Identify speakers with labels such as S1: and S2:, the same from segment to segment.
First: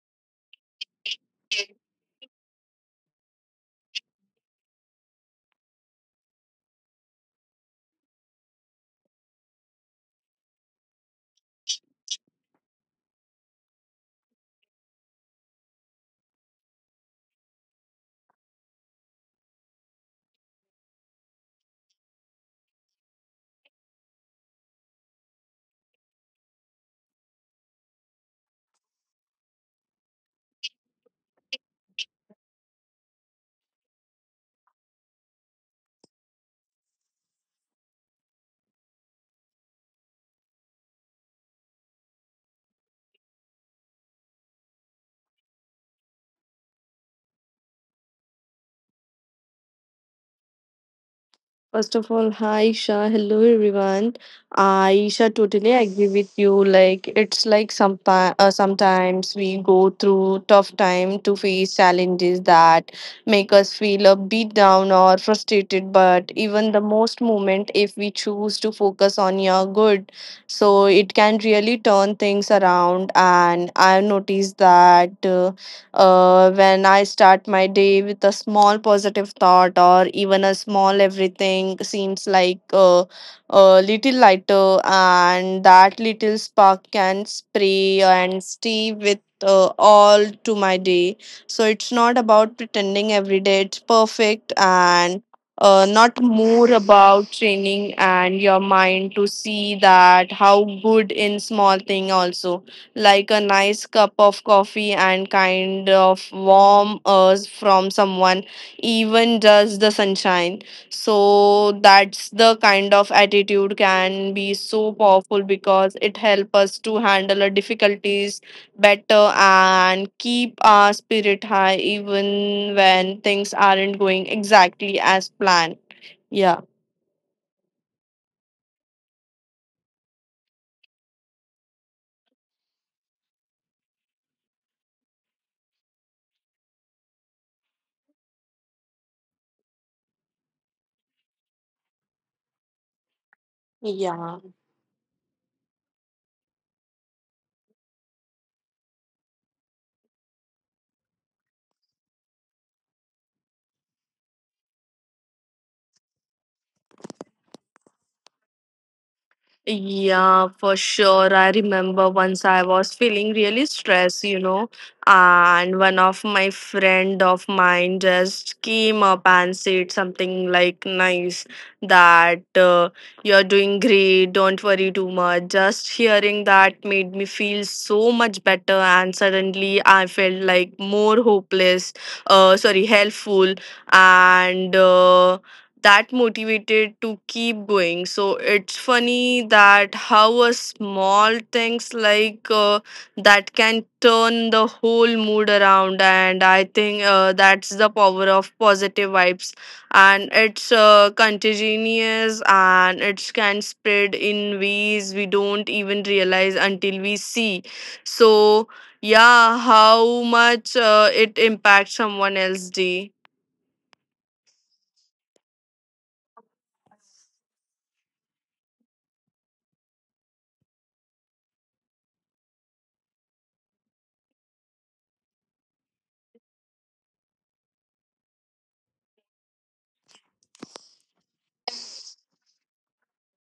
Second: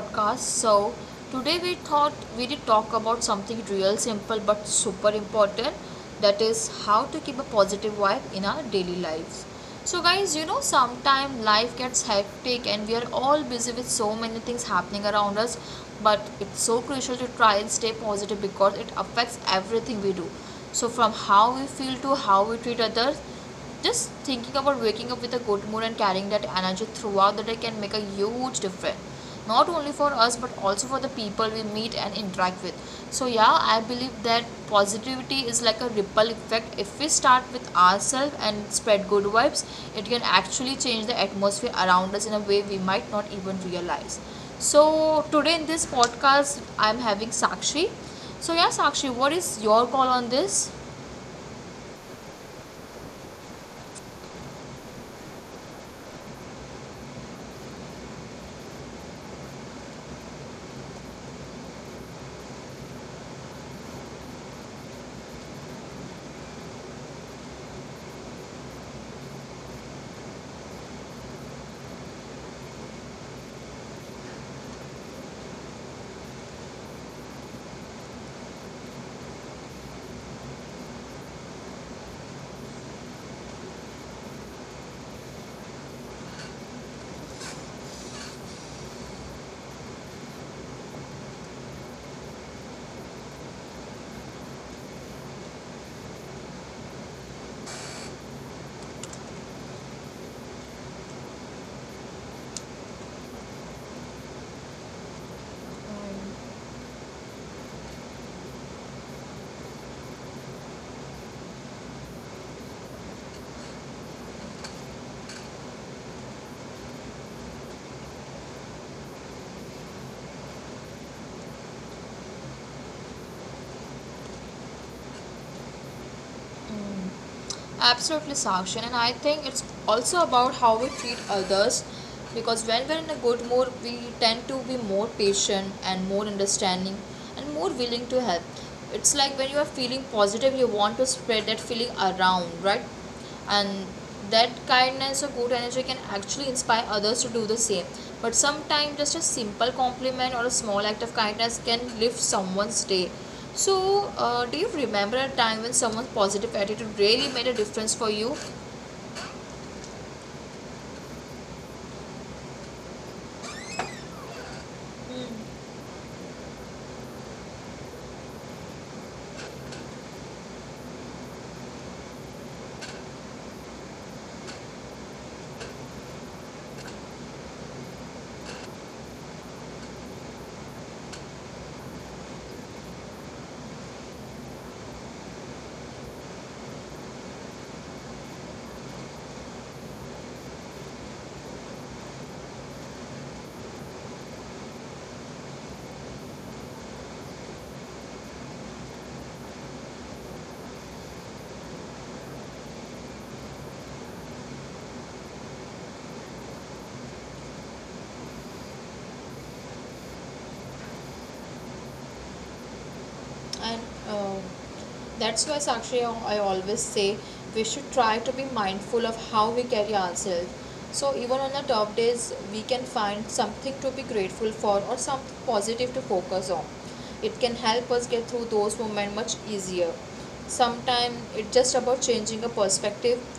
S1: podcast. So, today we thought we did talk about something real simple but super important, that is how to keep a positive vibe in our daily lives. So, guys, sometimes life gets hectic and we are all busy with so many things happening around us, but it's so crucial to try and stay positive because it affects everything we do. So, from how we feel to how we treat others, just thinking about waking up with a good mood and carrying that energy throughout the day can make a huge difference. Not only for us, but also for the people we meet and interact with. So, yeah, I believe that positivity is like a ripple effect. If we start with ourselves and spread good vibes, it can actually change the atmosphere around us in a way we might not even realize. So, today in this podcast, I'm having Sakshi. So, yeah, Sakshi, what is your call on this?
S2: First of all, hi Isha. Hello everyone. I Isha totally agree with you. Like it's like some sometimes we go through tough time to face challenges that make us feel a beat down or frustrated. But even the most moment, if we choose to focus on your good, so it can really turn things around. And I've noticed that. When I start my day with a small positive thought or even a small, everything seems like a little lighter, and that little spark can spray and stay with all to my day. So it's not about pretending every day it's perfect and not more about training and your mind to see that how good in small thing also, like a nice cup of coffee and kind of warm earth from someone, even just the sunshine. So that's the kind of attitude can be so powerful because it helps us to handle our difficulties better and keep our spirit high even when things aren't going exactly as planned. Yeah.
S1: Absolutely, Sakshin. And I think it's also about how we treat others, because when we're in a good mood, we tend to be more patient and more understanding and more willing to help. It's like when you are feeling positive, you want to spread that feeling around, right? And
S2: Yeah.
S1: that kindness or good energy can actually inspire others to do the same, but sometimes just a simple compliment or a small act of kindness can lift someone's day. So do you remember a time when someone's positive attitude really made a difference for you?
S2: Yeah, for sure. I remember once I was feeling really stressed, you know, and one of my friend of mine just came up and said something like nice, that you're doing great, don't worry too much. Just hearing that made me feel so much better, and suddenly I felt like more hopeless, sorry, helpful, and that motivated to keep going. So it's funny that how a small things like that can turn the whole mood around, and I think that's the power of positive vibes, and it's contagious and it can spread in ways we don't even realize until we see. So yeah, how much it impacts someone else's day.
S1: And um, that's why, Sakshi, I always say we should try to be mindful of how we carry ourselves. So even on the tough days we can find something to be grateful for or something positive to focus on. It can help us get through those moments much easier. Sometimes it's just about changing a perspective.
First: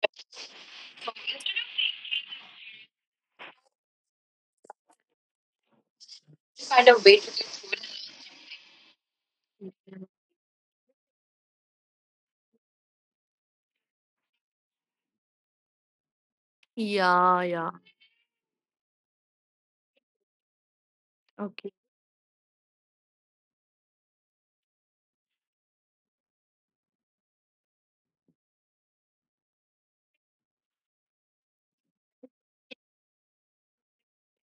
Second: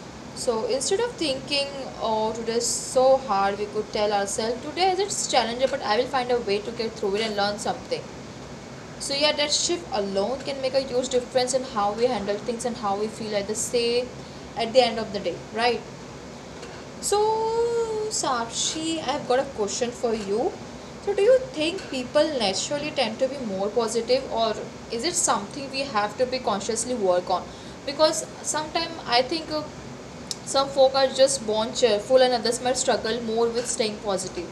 S1: So instead of thinking, oh, today is so hard, we could tell ourselves, today is, it's challenging, but I will find a way to get through it and learn something. So yeah, that shift alone can make a huge difference in how we handle things and how we feel at the say at the end of the day, right? So
S2: Yeah, yeah.
S1: Sakshi, I've got a question for you. So do you
S2: Okay.
S1: think people naturally tend to be more positive, or is it something we have to be consciously work on? Because sometimes I think some folk are just born cheerful and others might struggle more with staying positive.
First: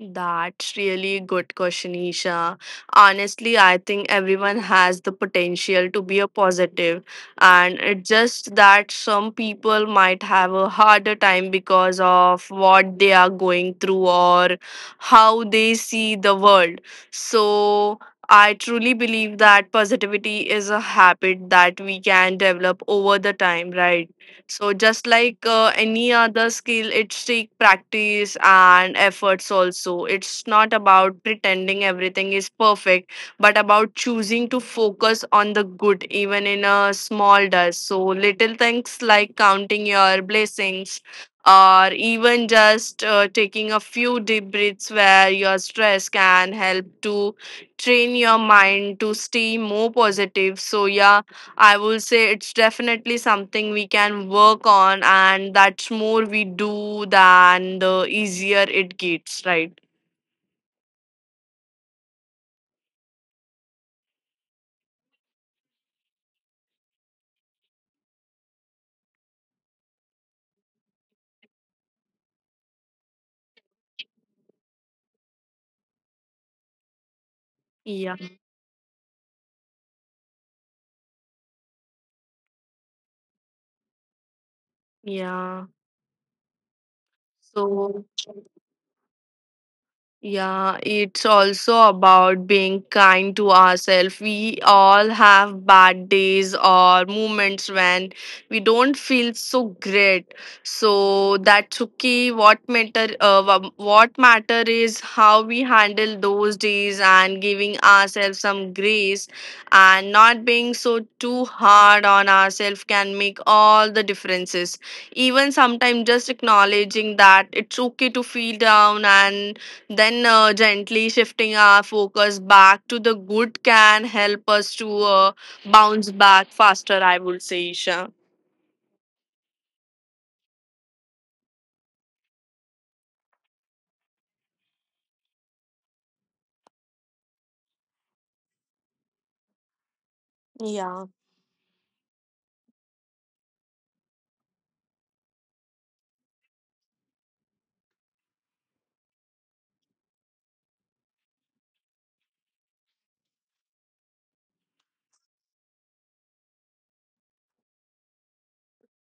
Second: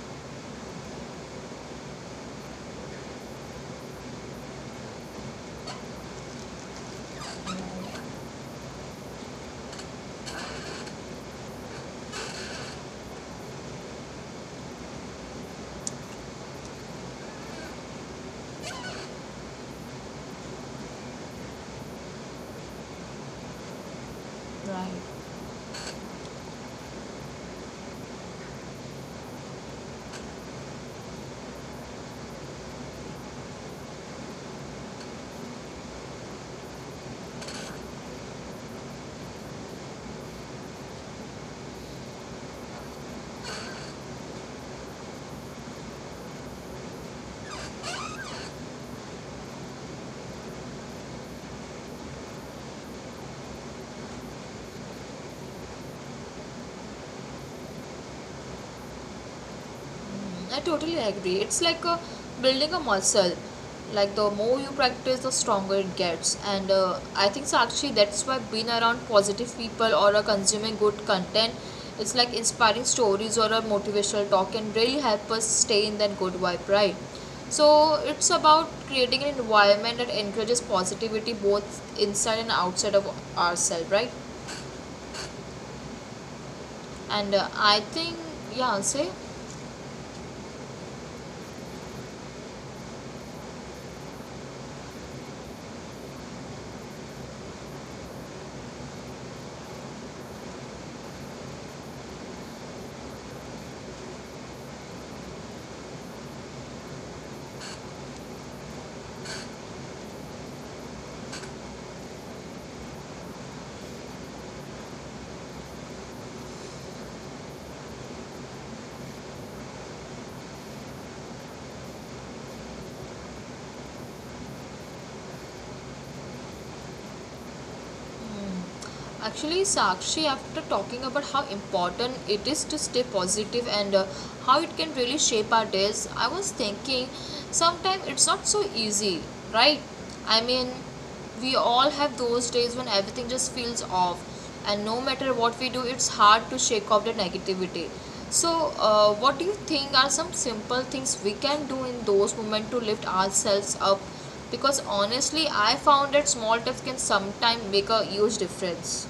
S2: That's really good question, Isha. Honestly, I think everyone has the potential to be a positive, and it's just that some people might have a harder time because of what they are going through or how they see the world. So I truly believe that positivity is a habit that we can develop over the time, right? So just
S1: Right.
S2: like any other skill, it's take practice and efforts also. It's not about pretending everything is perfect, but about choosing to focus on the good even in a small dust. So little things like counting your blessings or even just taking a few deep breaths where your stress can help to train your mind to stay more positive. So yeah, I will say it's definitely something we can work on, and that's more we do than the easier it gets, right?
S1: I totally agree. It's like building a muscle. Like the more you practice, the stronger it gets. And I think so. Actually, that's why being around positive people or consuming good content, it's like inspiring stories or a motivational talk can really help us stay in that good vibe, right? So
S2: Yeah,
S1: it's about creating an environment that encourages positivity both inside and outside of ourselves, right?
S2: yeah.
S1: And I
S2: So
S1: think, yeah, say.
S2: yeah, it's also about being kind to ourselves. We all have bad days or moments when we don't feel so great. So that's okay. What matter? What matter is how we handle those days, and giving ourselves some grace and not being so too hard on ourselves can make all the differences. Even sometimes just acknowledging that it's okay to feel down and then gently shifting our focus back to the good can help us to bounce back faster, I would say, Isha.
S1: Actually, Sakshi, after talking about how important it is to stay positive and how it can really shape our days, I was thinking, sometimes it's not so easy, right? I mean,
S2: Yeah.
S1: we all have those days when everything just feels off, and no matter what we do, it's hard to shake off the negativity. So, what do you think are some simple things we can do in those moments to lift ourselves up, because honestly I found that small tips can sometimes make a huge difference?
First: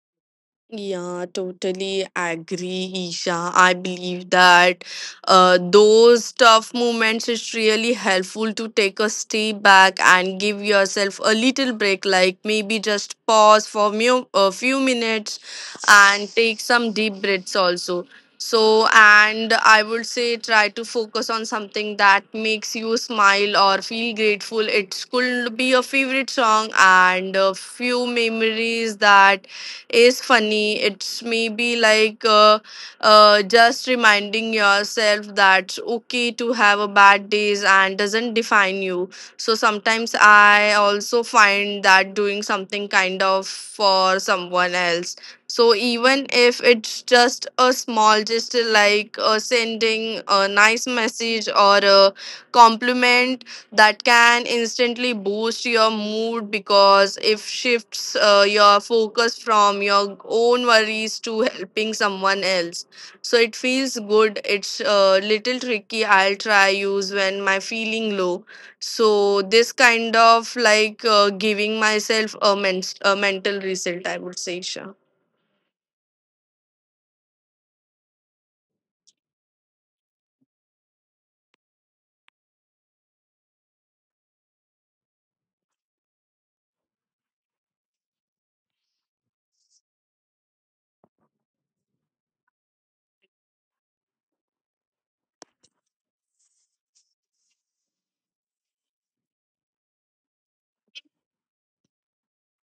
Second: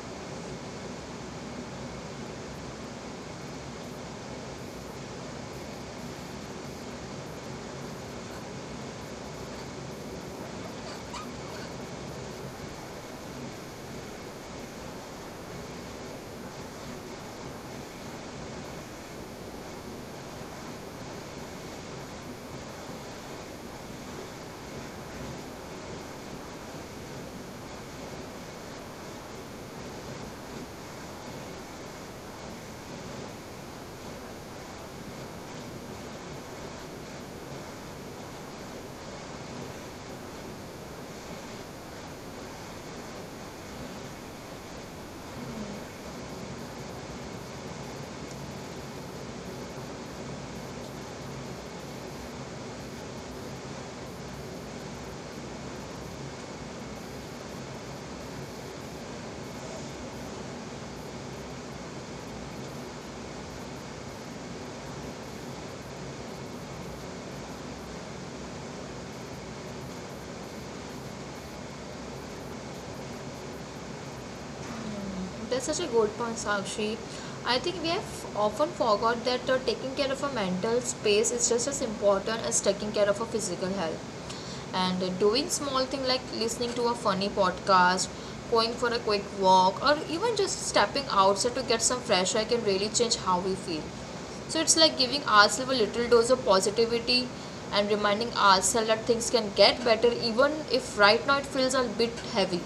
S2: Yeah, totally agree, Isha. I believe that those tough moments is really helpful to take a step back and give yourself a little break, like maybe just pause for a few minutes and take some deep breaths also. So, and I would say try to focus on something that makes you smile or feel grateful. It could be a favorite song and a few memories that is funny. It's maybe like just reminding yourself that okay to have a bad days and doesn't define you. So sometimes I also find that doing something kind of for someone else. So even if it's just a small gesture like sending a nice message or a compliment, that can instantly boost your mood because it shifts your focus from your own worries to helping someone else. So it feels good. It's a little tricky. I'll try use when my feeling low. So this kind of like giving myself a, a mental reset, I would say, Isha.
S1: That's such a good point, Sakshi. I think we have often forgot that taking care of a mental space is just as important as taking care of a physical health, and doing small thing like listening to a funny podcast, going for a quick walk, or even just stepping outside to get some fresh air can really change how we feel. So it's like giving ourselves a little dose of positivity and reminding ourselves that things can get better even if right now it feels a bit heavy.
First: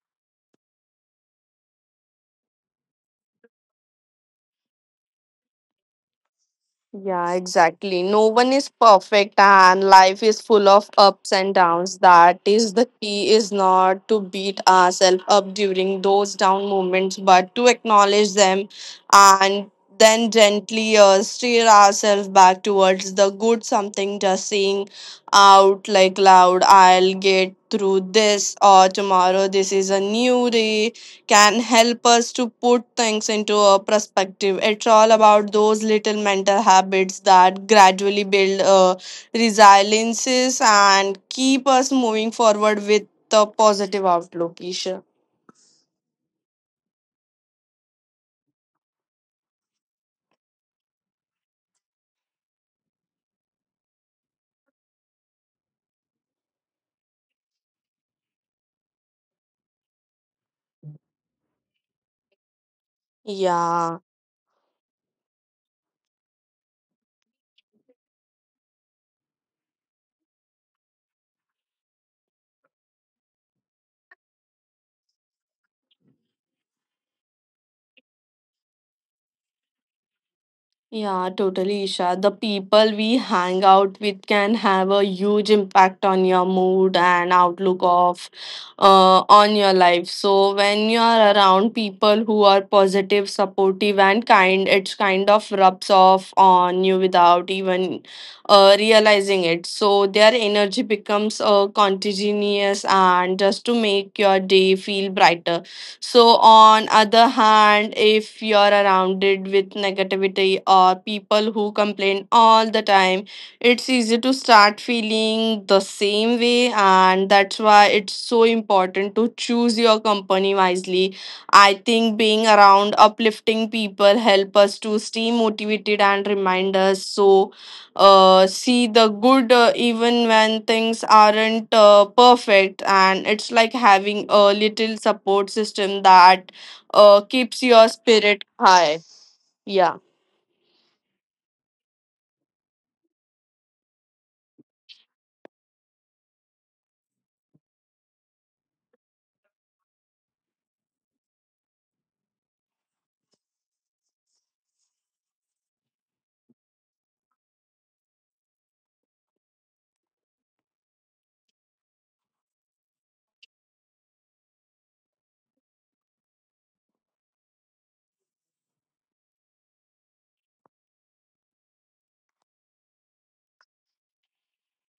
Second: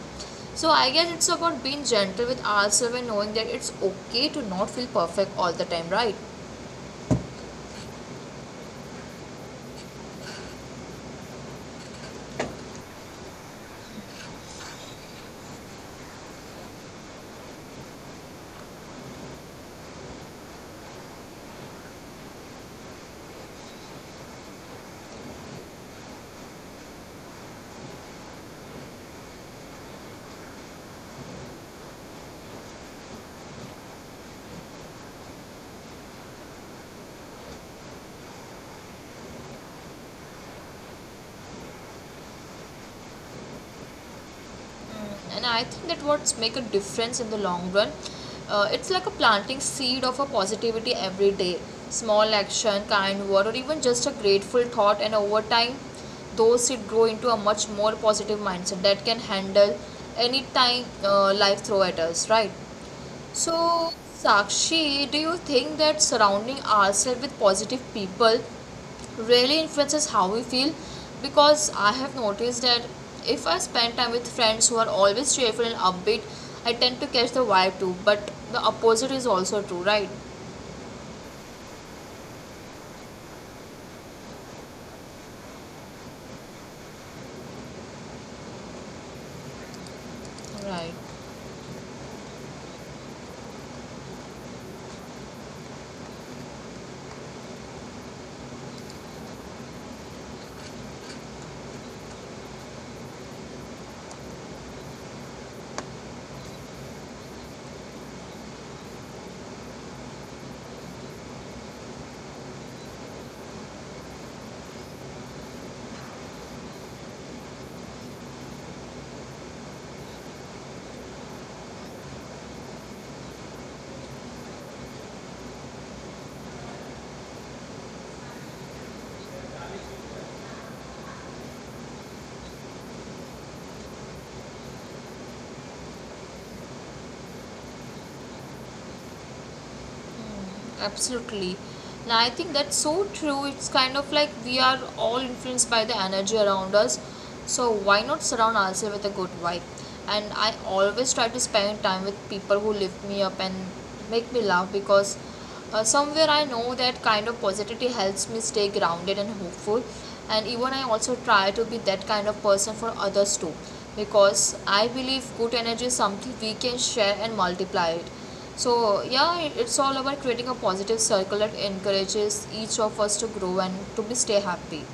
S1: So I guess it's about being gentle with ourselves and knowing that it's okay to not feel perfect all the time, right?
S2: Yeah, exactly. No one is perfect and life is full of ups and downs. That is the key is not to beat ourselves up during those down moments, but to acknowledge them and then gently steer ourselves back towards the good, something just saying out like loud, I'll get through this, or tomorrow this is a new day, can help us to put things into a perspective. It's all about those little mental habits that gradually build resiliences and keep us moving forward with a positive outlook, Isha.
S1: And I think that what's make a difference in the long run, it's like a planting seed of a positivity every day, small action, kind word, or even just a grateful thought, and over time those seed grow into a much more positive mindset that can handle any time life throw at us, right? So
S2: Yeah.
S1: Sakshi, do you think that surrounding ourselves with positive people really influences how we feel? Because I have noticed that if I spend time with friends who are always cheerful and upbeat, I tend to catch the vibe too. But the opposite is also true, right?
S2: Yeah, totally, Isha. The people we hang out with can have a huge impact on your mood and outlook of on your life. So when
S1: Right.
S2: you are around people who are positive, supportive, and kind, it's kind of rubs off on you without even realizing it. So their energy becomes contagious and just to make your day feel brighter. So on other hand, if you're surrounded with negativity or people who complain all the time, it's easy to start feeling the same way, and that's why it's so important to choose your company wisely. I think being around uplifting people help us to stay motivated and remind us so see the good even when things aren't perfect. And it's like having a little support system that keeps your spirit high. Yeah.
S1: Absolutely. And I think that's so true. It's kind of like we are all influenced by the energy around us. So why not surround ourselves with a good vibe? And I always try to spend time with people who lift me up and make me laugh because somewhere I know that kind of positivity helps me stay grounded and hopeful. And even I also try to be that kind of person for others too, because I believe good energy is something we can share and multiply it. So, yeah, it's all about creating a positive circle that encourages each of us to grow and to be stay happy.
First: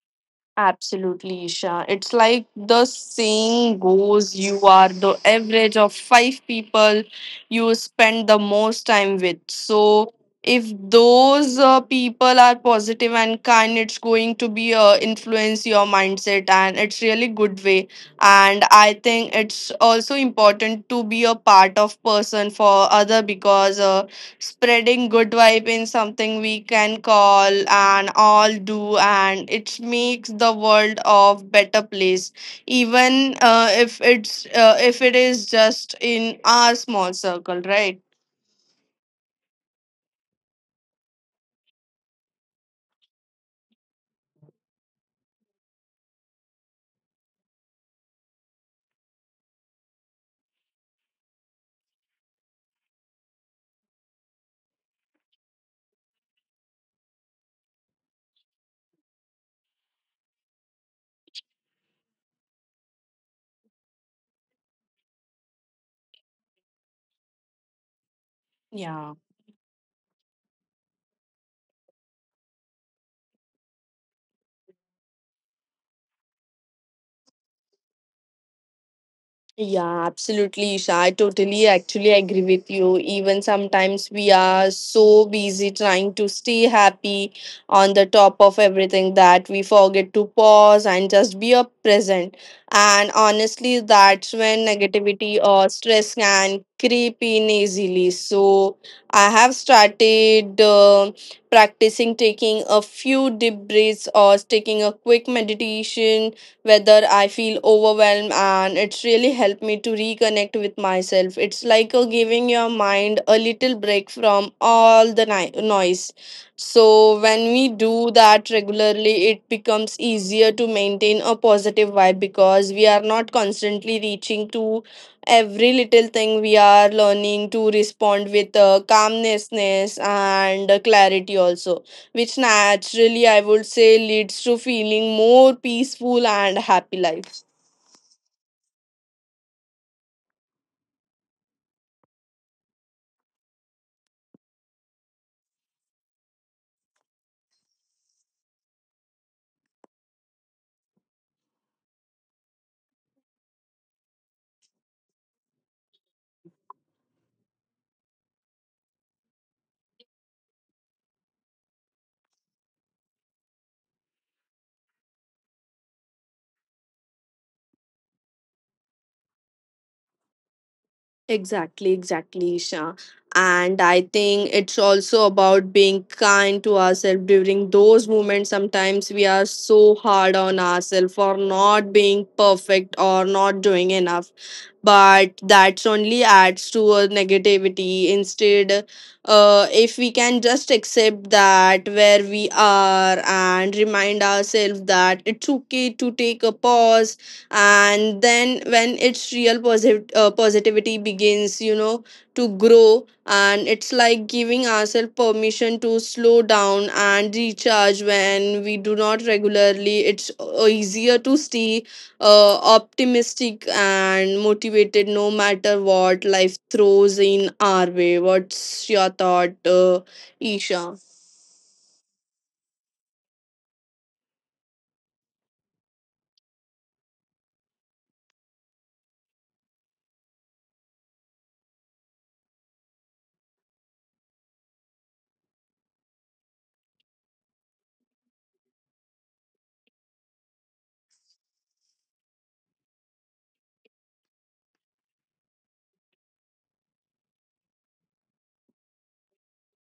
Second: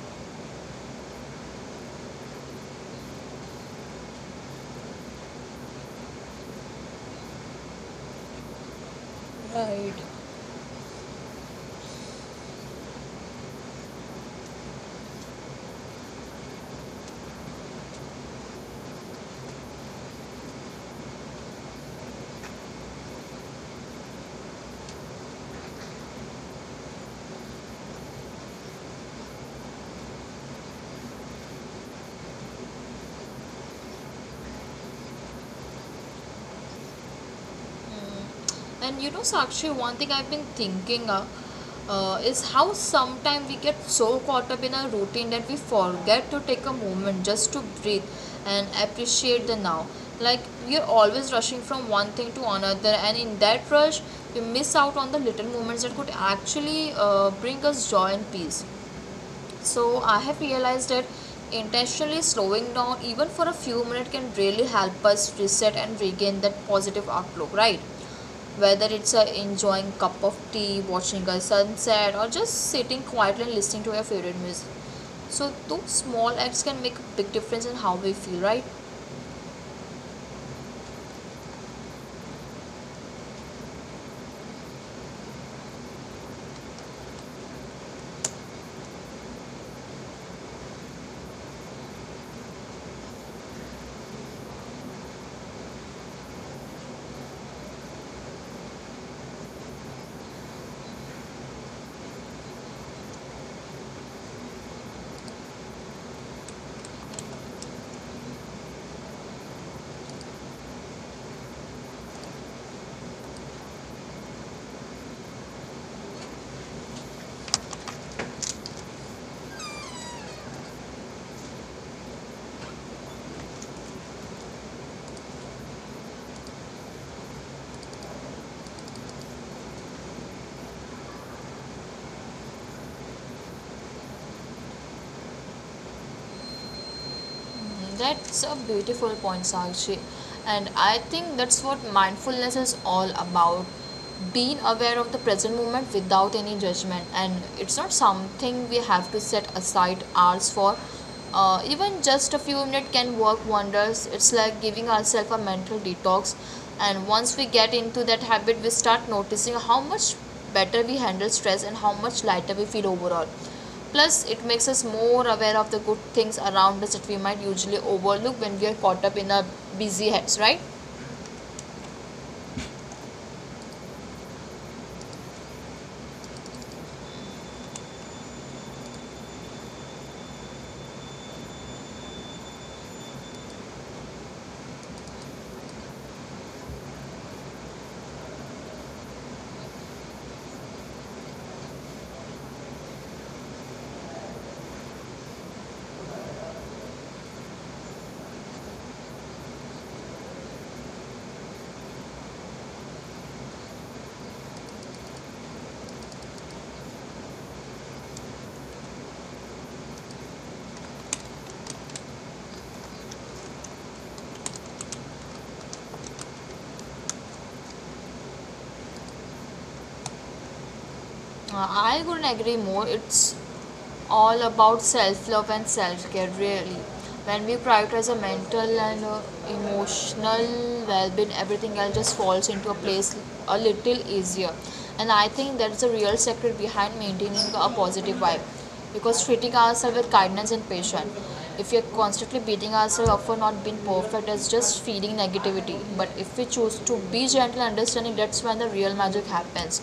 S2: Absolutely, Isha. It's like the saying goes, you are the average of five people you spend the most time with.
S1: Right.
S2: So, if those people are positive and kind, it's going to be influence your mindset, and it's really good way. And I think it's also important to be a part of person for other because spreading good vibe in something we can call and all do, and it makes the world of better place, even if it's if it is just in our small circle, right?
S1: And you know, Sakshi, one thing I've been thinking is how sometimes we get so caught up in our routine that we forget to take a moment just to breathe and appreciate the now. Like, we are always rushing from one thing to another, and in that rush, we miss out on the little moments that could actually bring us joy and peace. So I have realized that intentionally slowing down even for a few minutes can really help us reset and regain that positive outlook, right? Whether it's
S2: Yeah.
S1: a enjoying cup of tea, watching a sunset, or just sitting quietly and listening to your favorite music. So those small acts can make a big difference in how we feel, right?
S2: Yeah, absolutely, Isha. I totally actually agree with you. Even sometimes we are so busy trying to stay happy on the top of everything that we forget to pause and just be a present. And honestly, that's when negativity or stress can creep in easily. So I have started practicing taking a few deep breaths or taking a quick meditation whether I feel overwhelmed, and it's really helped me to reconnect with myself. It's like a giving your mind a little break from all the noise. So, when we do that regularly, it becomes easier to maintain a positive vibe because we are not constantly reaching to every little thing. We are learning to respond with calmness and clarity also, which naturally I would say leads to feeling more peaceful and happy life.
S1: Mm, that's a beautiful point, Sakshi. And I think that's what mindfulness is all about. Being aware of the present moment without any judgment. And it's not something we have to set aside hours for. Even just a few minutes can work wonders. It's like giving ourselves a mental detox. And once we get into that habit, we start noticing how much better we handle stress and how much lighter we feel overall. Plus, it makes us more aware of the good things around us that we might usually overlook when we are caught up in our busy heads, right?
S2: Exactly, exactly, Isha. And I think it's also about being kind to ourselves during those moments. Sometimes we are so hard on ourselves for not being perfect or not doing enough, but that's only adds to a negativity instead. If we can just accept that where we are and remind ourselves that it's okay to take a pause, and then when it's real positivity begins, you know, to grow. And it's like giving ourselves permission to slow down and recharge. When we do not regularly, it's easier to stay optimistic and motivated no matter what life throws in our way. What's your thought, Isha?
S1: I couldn't agree more. It's all about self love and self care, really. When we prioritize our mental and emotional well being, everything else just falls into a place a little easier. And I think that's the real secret behind maintaining a positive vibe, because treating ourselves with kindness and patience, if we are constantly beating ourselves up for not being perfect, it's just feeding negativity. But if we choose to be gentle and understanding, that's when the real magic happens.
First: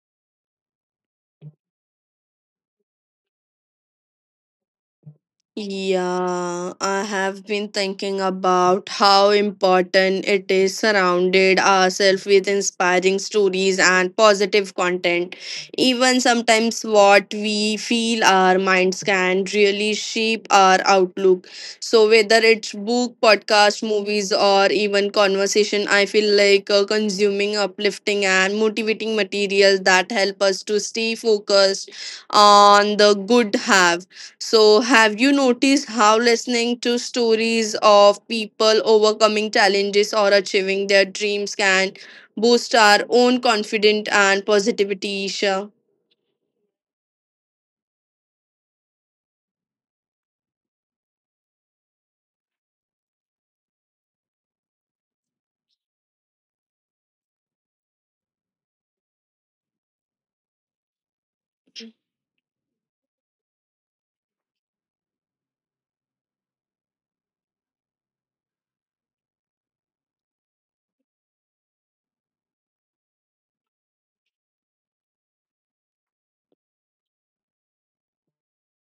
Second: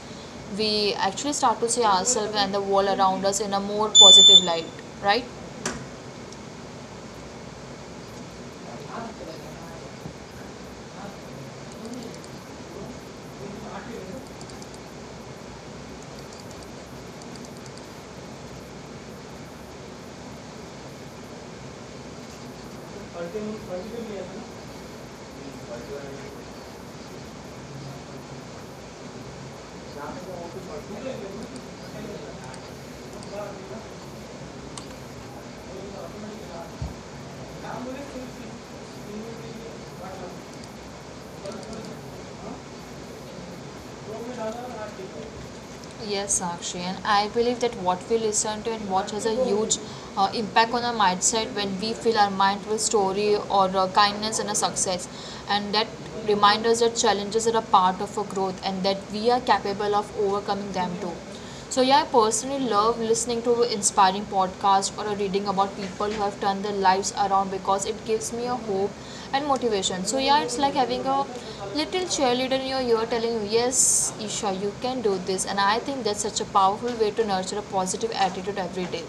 S1: We actually start to see ourselves and the world around us in a more positive light, right?
S2: Yeah, I have been thinking about how important it is surrounded ourselves with inspiring stories and positive content. Even sometimes what we feel our minds can really shape our outlook. So whether it's book, podcast, movies or even conversation, I feel like consuming uplifting and motivating material that help us to stay focused on the good have. So, have you noticed how listening to stories of people overcoming challenges or achieving their dreams can boost our own confidence and positivity, Isha?
S1: Yes, Sakshi, and I believe that what we listen to and watch has a huge impact on our mindset. When we fill our mind with story or kindness and a success, and that reminds us that challenges are a part of our growth and that we are capable of overcoming them too. So, yeah, I personally love listening to inspiring podcasts or reading about people who have turned their lives around because it gives me a hope and motivation. So, yeah, it's like having a little cheerleader in your ear telling you, yes, Isha, you can do this. And I think that's such a powerful way to nurture a positive attitude every day.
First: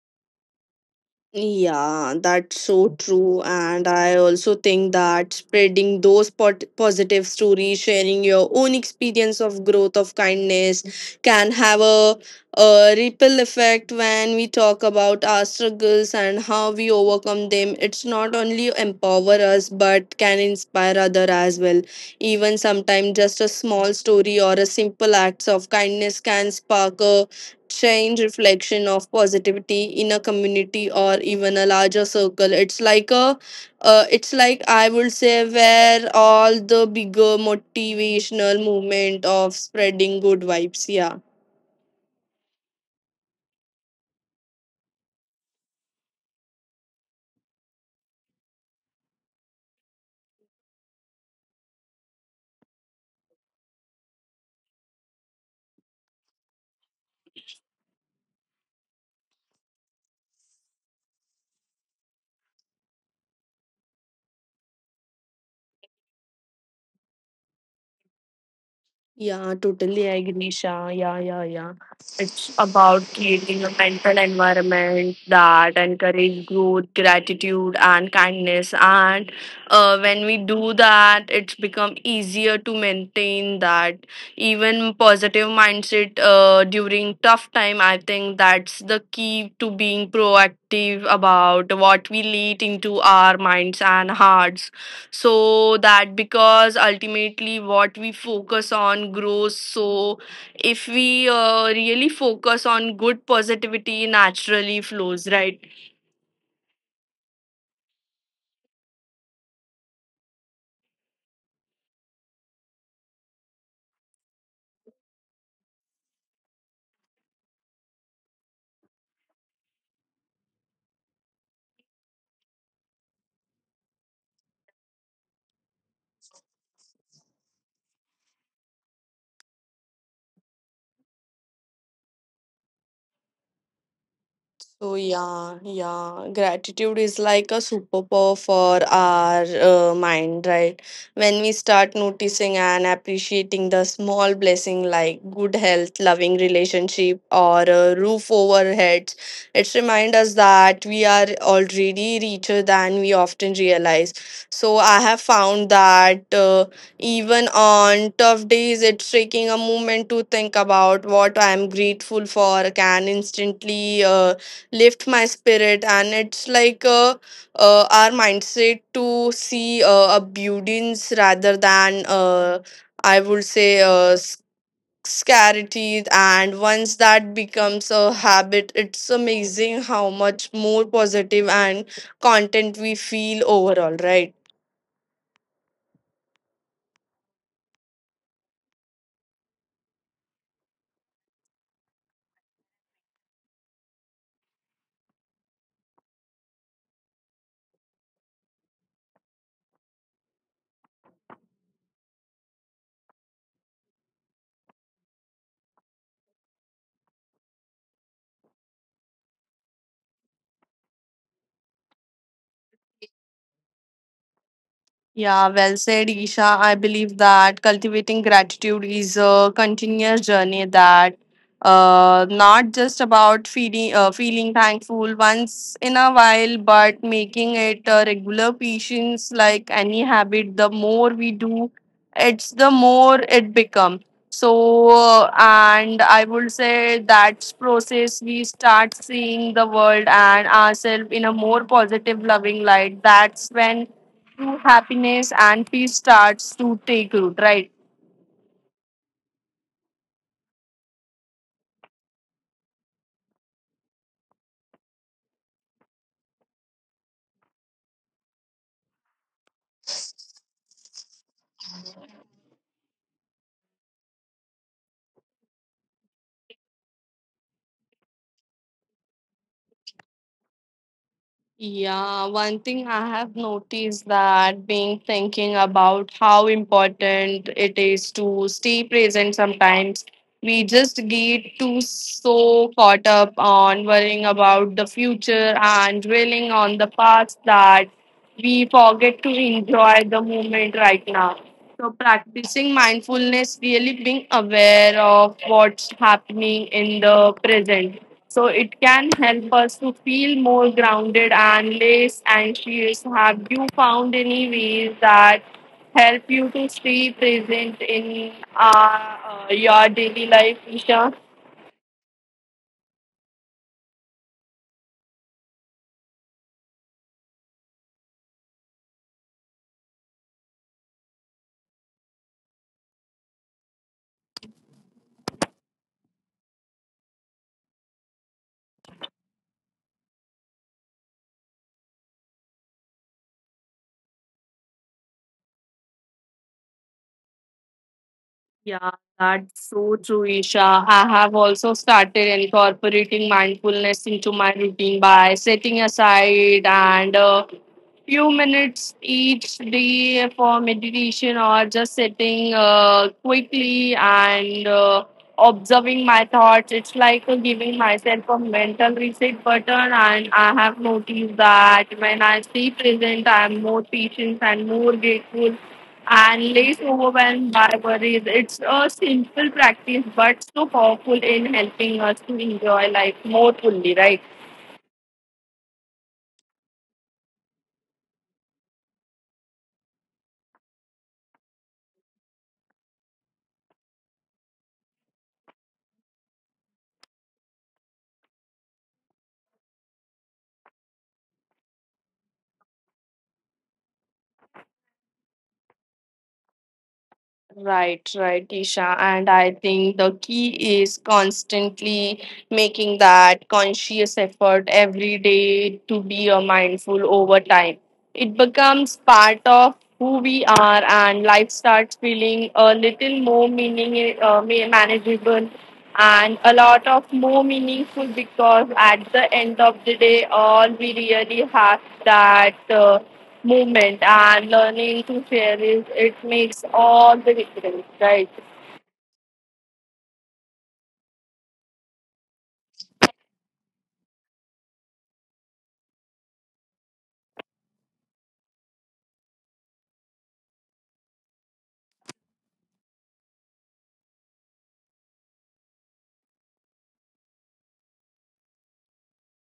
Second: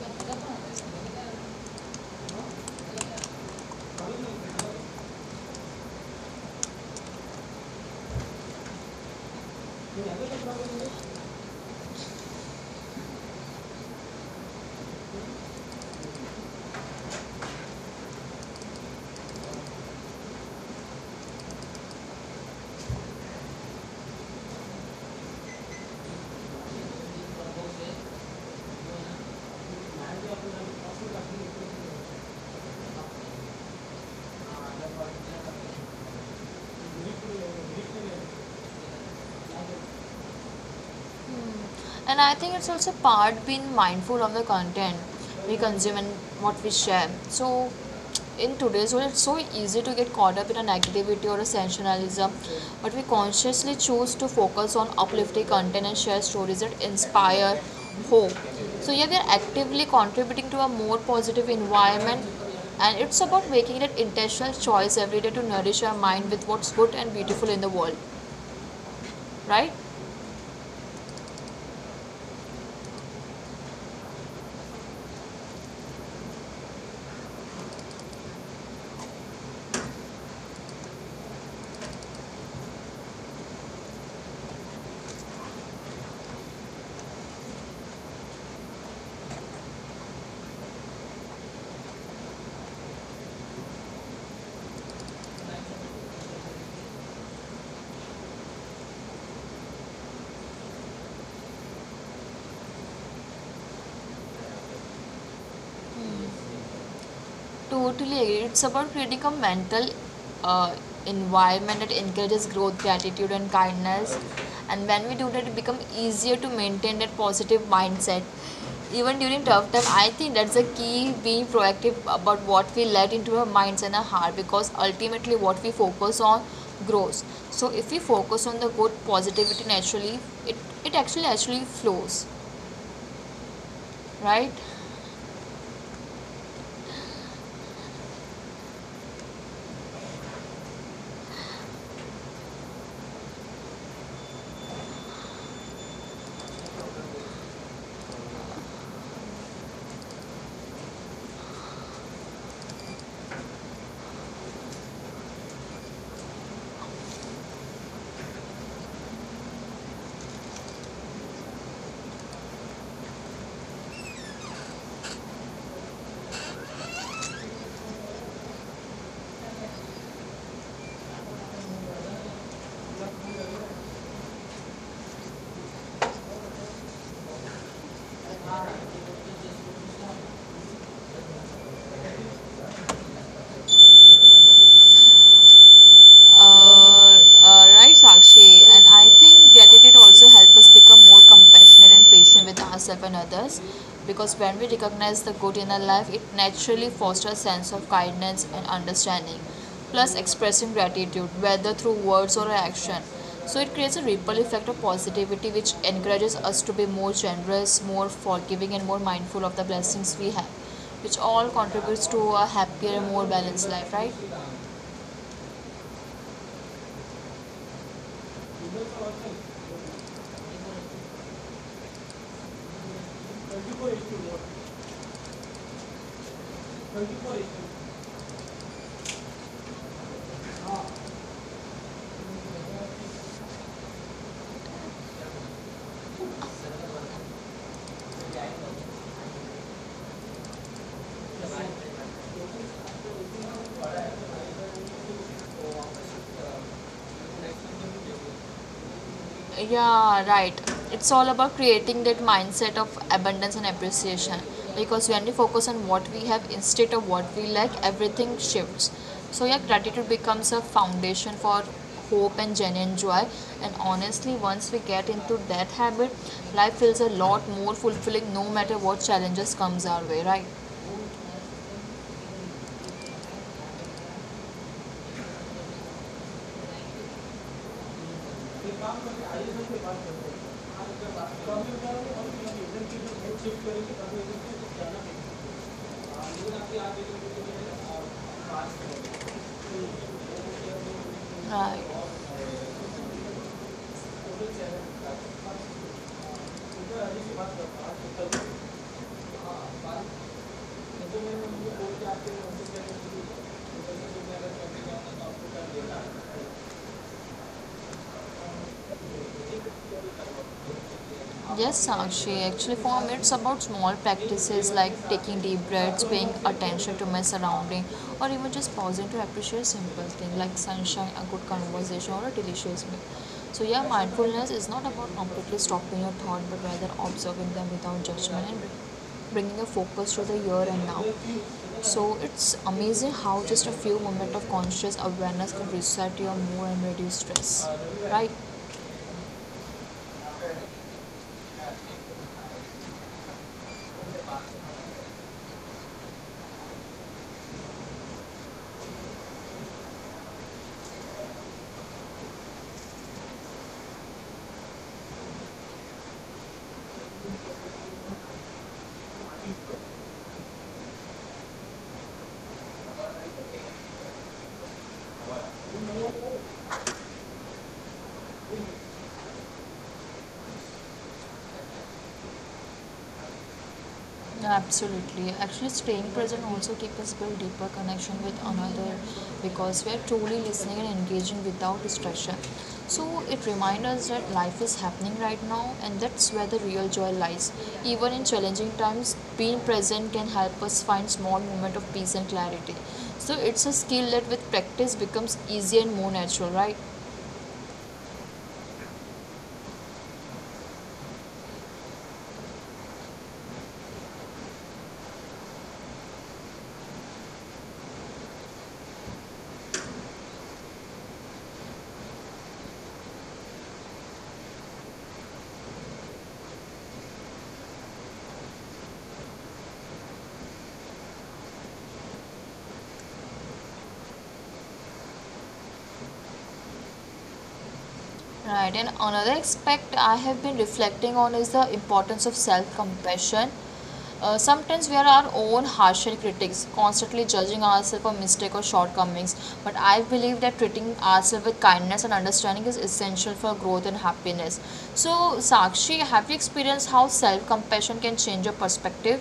S2: Yeah, that's so true. And I also think that spreading those positive stories, sharing your own experience of growth, of kindness, can have a ripple effect. When we talk about our struggles and how we overcome them, it's not only empower us, but can inspire other as well. Even sometimes just a small story or a simple acts of kindness can spark a change, reflection of positivity in a community or even a larger circle. It's like a, it's like I would say where all the bigger motivational movement of spreading good vibes. Yeah.
S1: Hmm. And I think it's also part being mindful of the content we consume and what we share. So, in today's world, it's so easy to get caught up in a negativity or a sensationalism, but we consciously choose to focus on uplifting content and share stories that inspire hope. So, yeah, we are actively contributing to a more positive environment, and it's about making that intentional choice every day to nourish our mind with what's good and beautiful in the world,
S2: Yeah,
S1: right?
S2: totally agree, Shah. Yeah, yeah, yeah. It's about creating a mental environment that encourage growth, gratitude, and kindness. And when we do that, it's become easier to maintain that even positive mindset during tough time. I think that's the key to being proactive about what we let into our minds and hearts so that because ultimately what we focus on grows, so if we really focus on good, positivity naturally flows, right?
S1: Totally agree. It's about creating a mental uh, environment that encourages growth, gratitude, and kindness. And when we do that, it becomes easier to maintain that positive mindset. Even during tough time, I think that's the key being proactive about what we let into our minds and our heart, because ultimately what we focus on grows. So if we focus on the good positivity naturally, it, it actually flows, right?
S2: So yeah, yeah, gratitude is like a superpower for our mind, right? When we start noticing and appreciating the small blessing like good health, loving relationship, or a roof over heads, it reminds us that we are already richer than we often realize. So I have found that even on tough days, it's taking a moment to think about what I am grateful for can instantly. Lift my spirit, and it's like our mindset to see a beauties rather than I would say scarcity. And once that becomes a habit, it's amazing how much more positive and content we feel overall, right?
S1: Right, Sakshi, and I think gratitude also helps us become more compassionate and patient with ourselves and others because when we recognize the good in our life, it naturally fosters a sense of kindness and understanding, plus expressing gratitude, whether through words or action. So it creates a ripple effect of positivity which encourages us to be more generous, more forgiving, and more mindful of the blessings we have, which all contributes to a happier and more balanced life, right?
S2: Yeah, well said, Isha. I believe that cultivating gratitude is a continuous journey that not just about feeding feeling thankful once in a while, but making it a regular patience. Like any habit, the more we do it's the more it become. So and I would say that's process we start seeing the world and ourselves in a more positive loving light. That's when true happiness and peace starts to take root, right?
S1: Yeah, right. It's all about creating that mindset of abundance and appreciation. Because when we focus on what we have instead of what we lack, everything shifts. So, yeah, gratitude becomes a foundation for hope and genuine joy. And honestly, once we get into that habit, life feels a lot more fulfilling no matter what challenges comes our way, right?
S2: Yeah, one thing I have noticed that being thinking about how important it is to stay present sometimes. We just get too so caught up on worrying about the future and dwelling on the past that we forget to enjoy the moment right now. So
S1: Right.
S2: practicing mindfulness, really being aware of what's happening in the present, so it can help us to feel more grounded and less anxious. Have you found any ways that help you to stay present in your daily life, Isha?
S1: Yes, Sakshi. Actually, for me, it's about small practices like taking deep breaths, paying attention to my surrounding, or even just pausing to appreciate simple things like sunshine, a good conversation, or a delicious meal. So, yeah, mindfulness is not about completely stopping your thought, but rather observing them without judgment and bringing a focus to the here and now. So, it's amazing how just a few moments of conscious awareness can reset your mood and reduce stress, right?
S2: Yeah, that's so true, Isha. I have also started incorporating mindfulness into my routine by setting aside and a few minutes each day for meditation or just sitting quickly and observing my thoughts. It's like giving myself a mental reset button, and I have noticed that when I stay present, I'm more patient and more grateful and less overwhelmed by worries. It's a simple practice but so powerful in helping us to enjoy life more fully, right?
S1: Absolutely. Actually, staying present also keeps us build deeper connection with another because we are truly listening and engaging without distraction. So it reminds us that life is happening right now, and that's where the real joy lies. Even in challenging times, being present can help us find small moment of peace and clarity. So it's a skill that with practice becomes easier and more natural, right?
S2: Right, right, Isha. And I think the key is constantly making that conscious effort every day to be a mindful over time. It becomes part of who we are, and life starts feeling a little more meaning, manageable, and a lot of more meaningful, because at the end of the day, all we really have that. Movement and learning to share is it makes all the difference, right?
S1: Right, and another aspect I have been reflecting on is the importance of self compassion. Sometimes we are our own harsher critics, constantly judging ourselves for mistakes or shortcomings. But I believe that treating ourselves with kindness and understanding is essential for growth and happiness. So, Sakshi, have you experienced how self compassion can change your perspective?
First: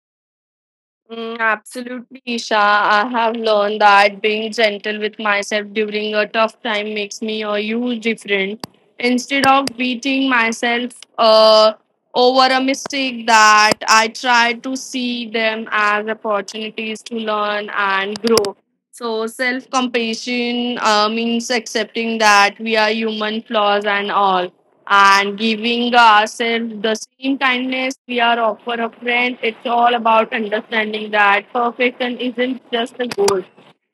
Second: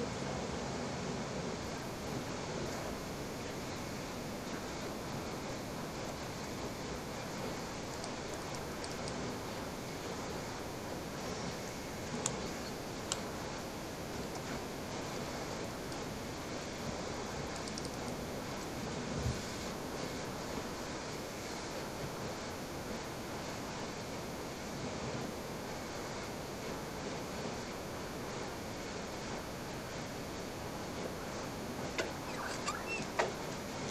S2: Mm, absolutely, Isha. I have learned that being gentle with myself during a tough time makes me a huge difference. Instead of beating myself uh, over a mistake, that I try to see them as opportunities to learn and grow. So, self compassion means accepting that we are human, flaws and all, and giving ourselves the same kindness we are offer a friend. It's all about understanding that perfection isn't just a goal.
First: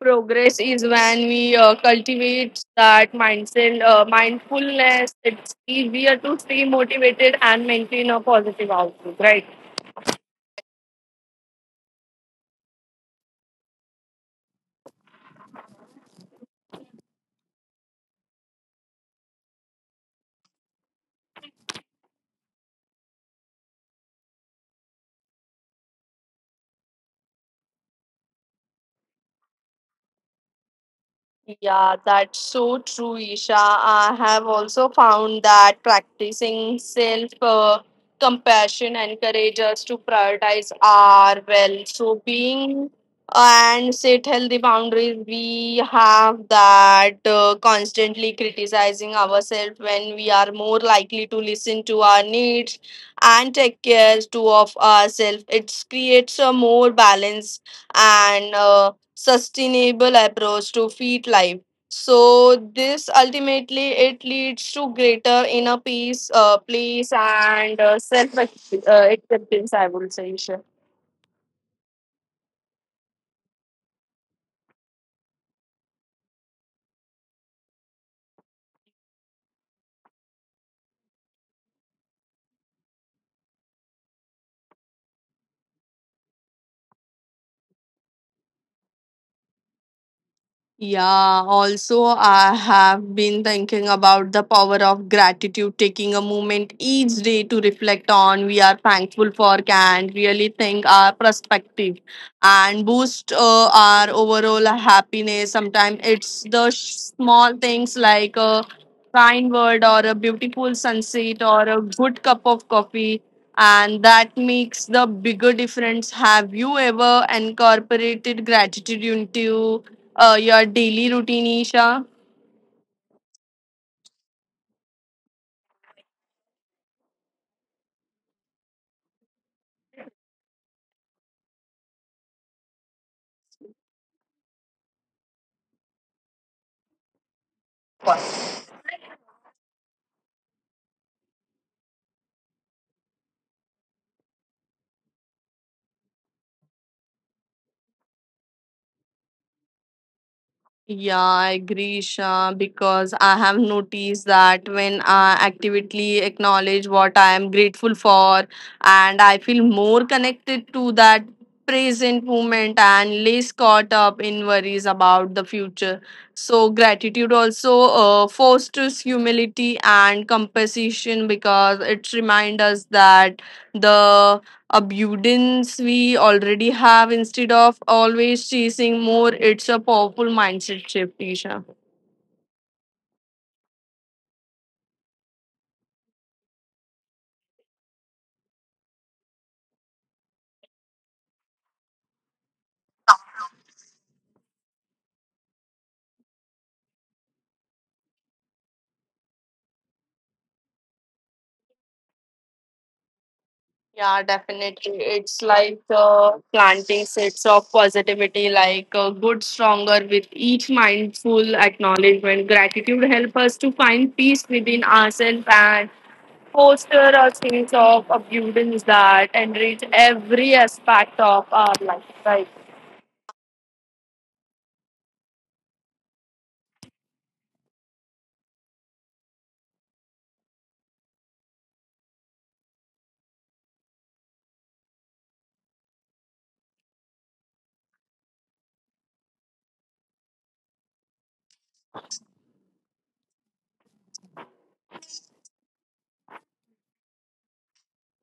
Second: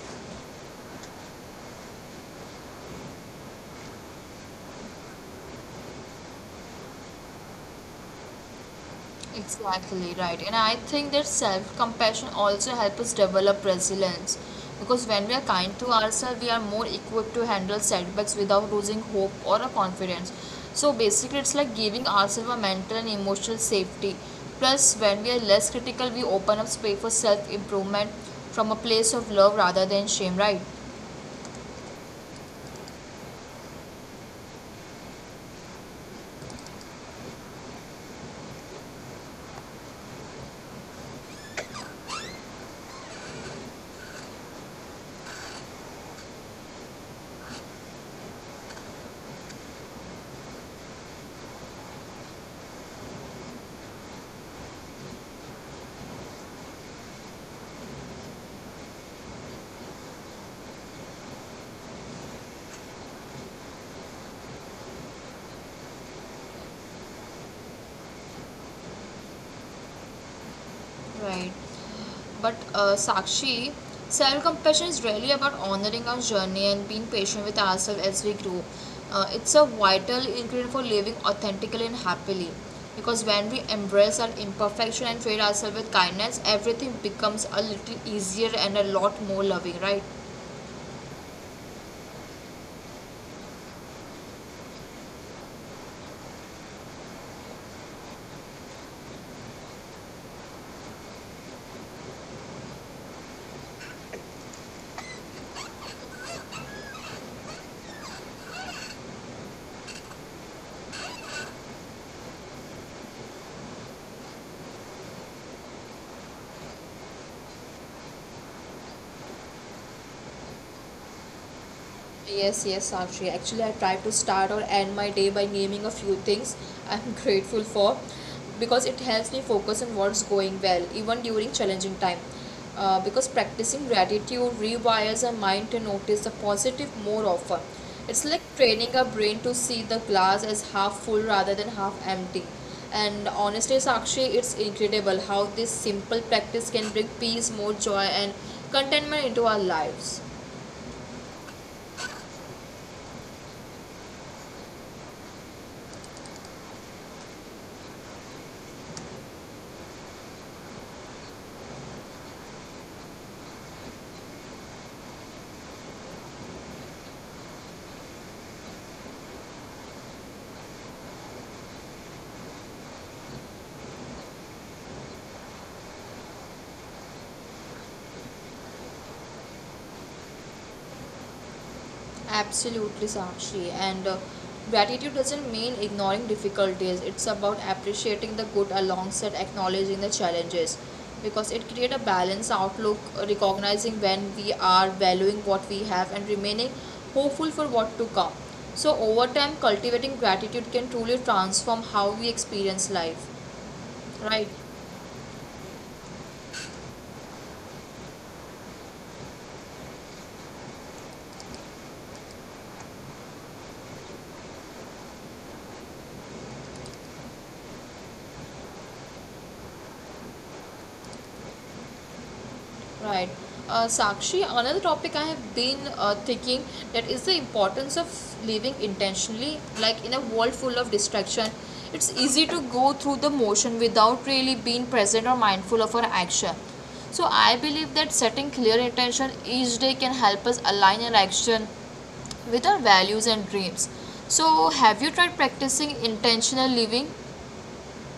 S2: Progress is when we cultivate that mindset, mindfulness. It's easier to stay motivated and maintain a positive outlook, right?
S1: Exactly right. And I think that self compassion also helps us develop resilience because when we are kind to ourselves, we are more equipped to handle setbacks without losing hope or a confidence. So basically, it's like giving ourselves a mental and emotional safety. Plus, when we are less critical, we open up space for self improvement from a place of love rather than shame, right?
S2: Yeah, that's so true, Isha. I have also found that practicing self compassion encourages us to prioritize our well. So, being and set healthy boundaries, we have that constantly criticizing ourselves when we are more likely to listen to our needs and take care to of ourselves. It creates a more balance and sustainable approach to feed life. So this ultimately it leads to greater inner peace, peace and self acceptance, I would say.
S1: Right. But Sakshi, self compassion is really about honoring our journey and being patient with ourselves as we grow. It's a vital ingredient for living authentically and happily. Because when we embrace our imperfection and treat ourselves with kindness, everything becomes a little easier and a lot more loving, right?
S2: Yeah, also, I have been thinking about the power of gratitude. Taking a moment each day to reflect on we are thankful for can really think our perspective and boost our overall happiness. Sometimes it's the small things like a kind word or a beautiful sunset or a good cup of coffee, and that makes the bigger difference. Have you ever incorporated gratitude into your daily routine, Isha?
S1: Yes, yes, Sakshi. Actually, I try to start or end my day by naming a few things I'm grateful for because it helps me focus on what's going well, even during challenging time. Because practicing gratitude rewires our mind to notice the positive more often. It's like training our brain to see the glass as half full rather than half empty. And honestly, Sakshi, it's incredible how this simple practice can bring peace, more joy, and contentment into our lives.
S2: Yeah, I agree, Isha, because I have noticed that when I actively acknowledge what I am grateful for, and I feel more connected to that present moment and less caught up in worries about the future. So, gratitude also fosters humility and compassion because it reminds us that the abundance we already have instead of always chasing more. It's a powerful mindset shift, Isha.
S1: Absolutely, Sakshi. And gratitude doesn't mean ignoring difficulties. It's about appreciating the good alongside acknowledging the challenges, because it creates a balanced outlook, recognizing when we are valuing what we have and remaining hopeful for what to come. So over time, cultivating gratitude can truly transform how we experience life.
S2: Yeah,
S1: Right.
S2: definitely. It's like planting seeds of positivity, like good, stronger with each mindful acknowledgement. Gratitude help us to find peace within ourselves and foster a sense of abundance that enrich every aspect of our life. Right.
S1: Right. Sakshi, another topic I have been thinking that is the importance of living intentionally. Like in a world full of distraction, it's easy to go through the motion without really being present or mindful of our action. So I believe that setting clear intention each day can help us align our action with our values and dreams. So have you tried practicing intentional living?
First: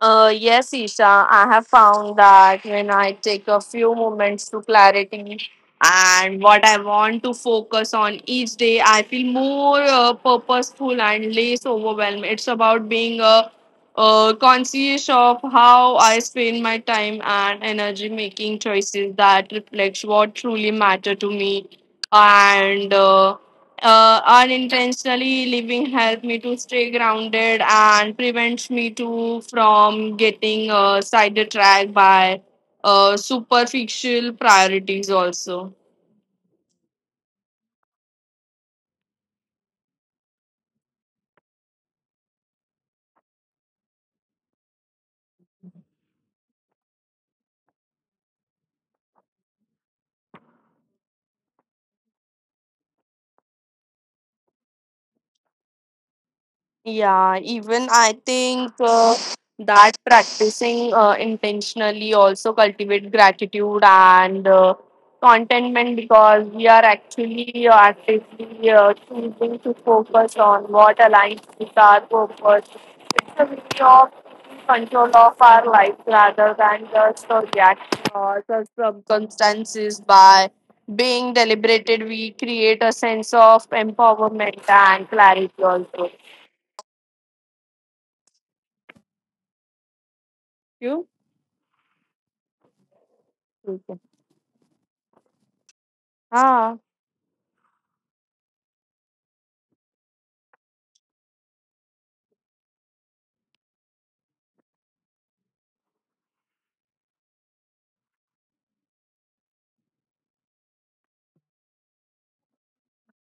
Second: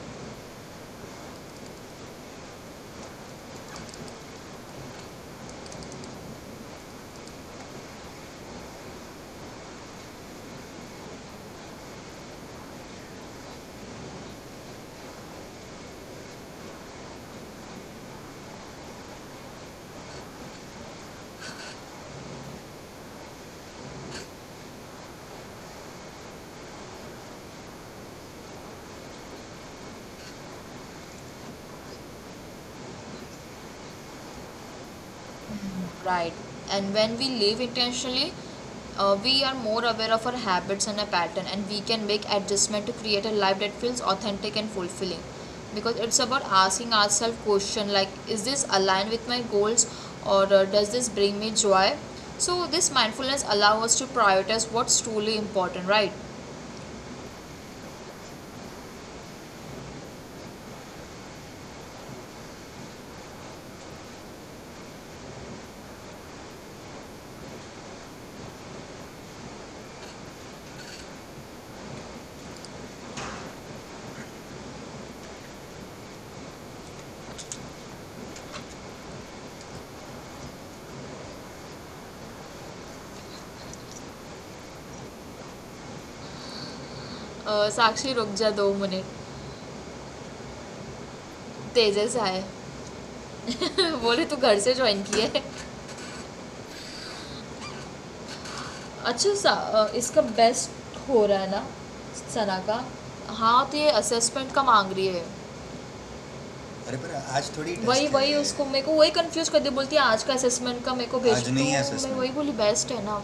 S2: Yes, Isha, I have found that when I take a few moments to clarity and what I want to focus on each day, I feel more purposeful and less overwhelmed. It's about being conscious of how I spend my time and energy, making choices that reflect what truly matter to me, and unintentionally living help me to stay grounded and prevents me to from getting sidetracked by superficial priorities also.
S1: Right. And when we live intentionally, we are more aware of our habits and a pattern, and we can make adjustment to create a life that feels authentic and fulfilling. Because it's about asking ourselves question like, is this aligned with my goals, or does this bring me joy? So this mindfulness allows us to prioritize what's truly important, right?
S2: Yeah, even I think that practicing intentionally also cultivate gratitude and contentment because we are actually actively choosing to focus on what aligns with our purpose. It's a way of taking control of our life rather than just react to circumstances. By being deliberated, we create a sense of empowerment and clarity also.
S1: साक्षी रुक जा दो minute
S2: You?
S1: तेजस आए
S2: ठीक है।
S1: बोले तू घर से ज्वाइन किया है
S2: हाँ,
S1: अच्छा सा अ, इसका बेस्ट हो रहा है ना सना का। हाँ तो ये असेसमेंट का मांग रही है। Retest वही के वही लिए। उसको मेरे को वही कंफ्यूज कर दी बोलती है आज का असेसमेंट का मेरे को भेज आज दो नहीं है मैं assessment। वही बोली बेस्ट है ना